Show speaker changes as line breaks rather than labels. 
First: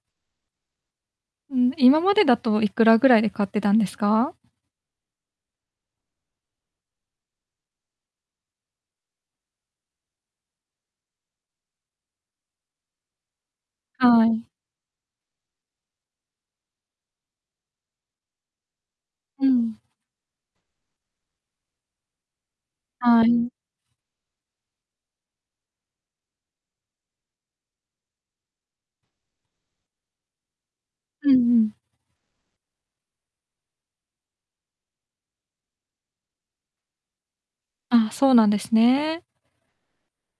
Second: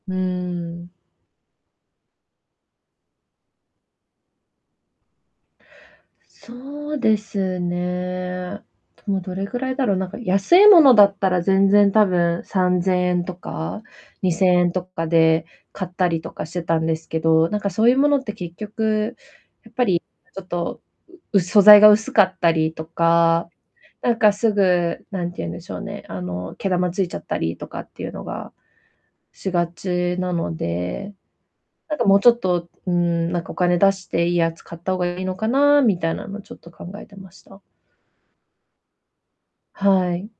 うん。
うん、今までだといくらぐらいで買ってたんですか？
そうですね。でもどれぐらいだろう、なんか安いものだったら全然、多分3000円とか、
は
に
い。
せんえんとかで買ったりとかしてたんですけど、なんかそういうものって結局、
う
やっ
ん。
ぱり、ちょっと、うう素材が薄かったりと
は
か、
い。
なんかすぐ、なんて言うんでしょうね、あの、毛玉ついちゃったりとかっていうのがしがちなので、
うんうん。
なんかもうちょっと、うん、なんかお金出していいやつ買った方がいいのかなみたいなのちょっと考えてました。
あ、そうなんですね。
はい。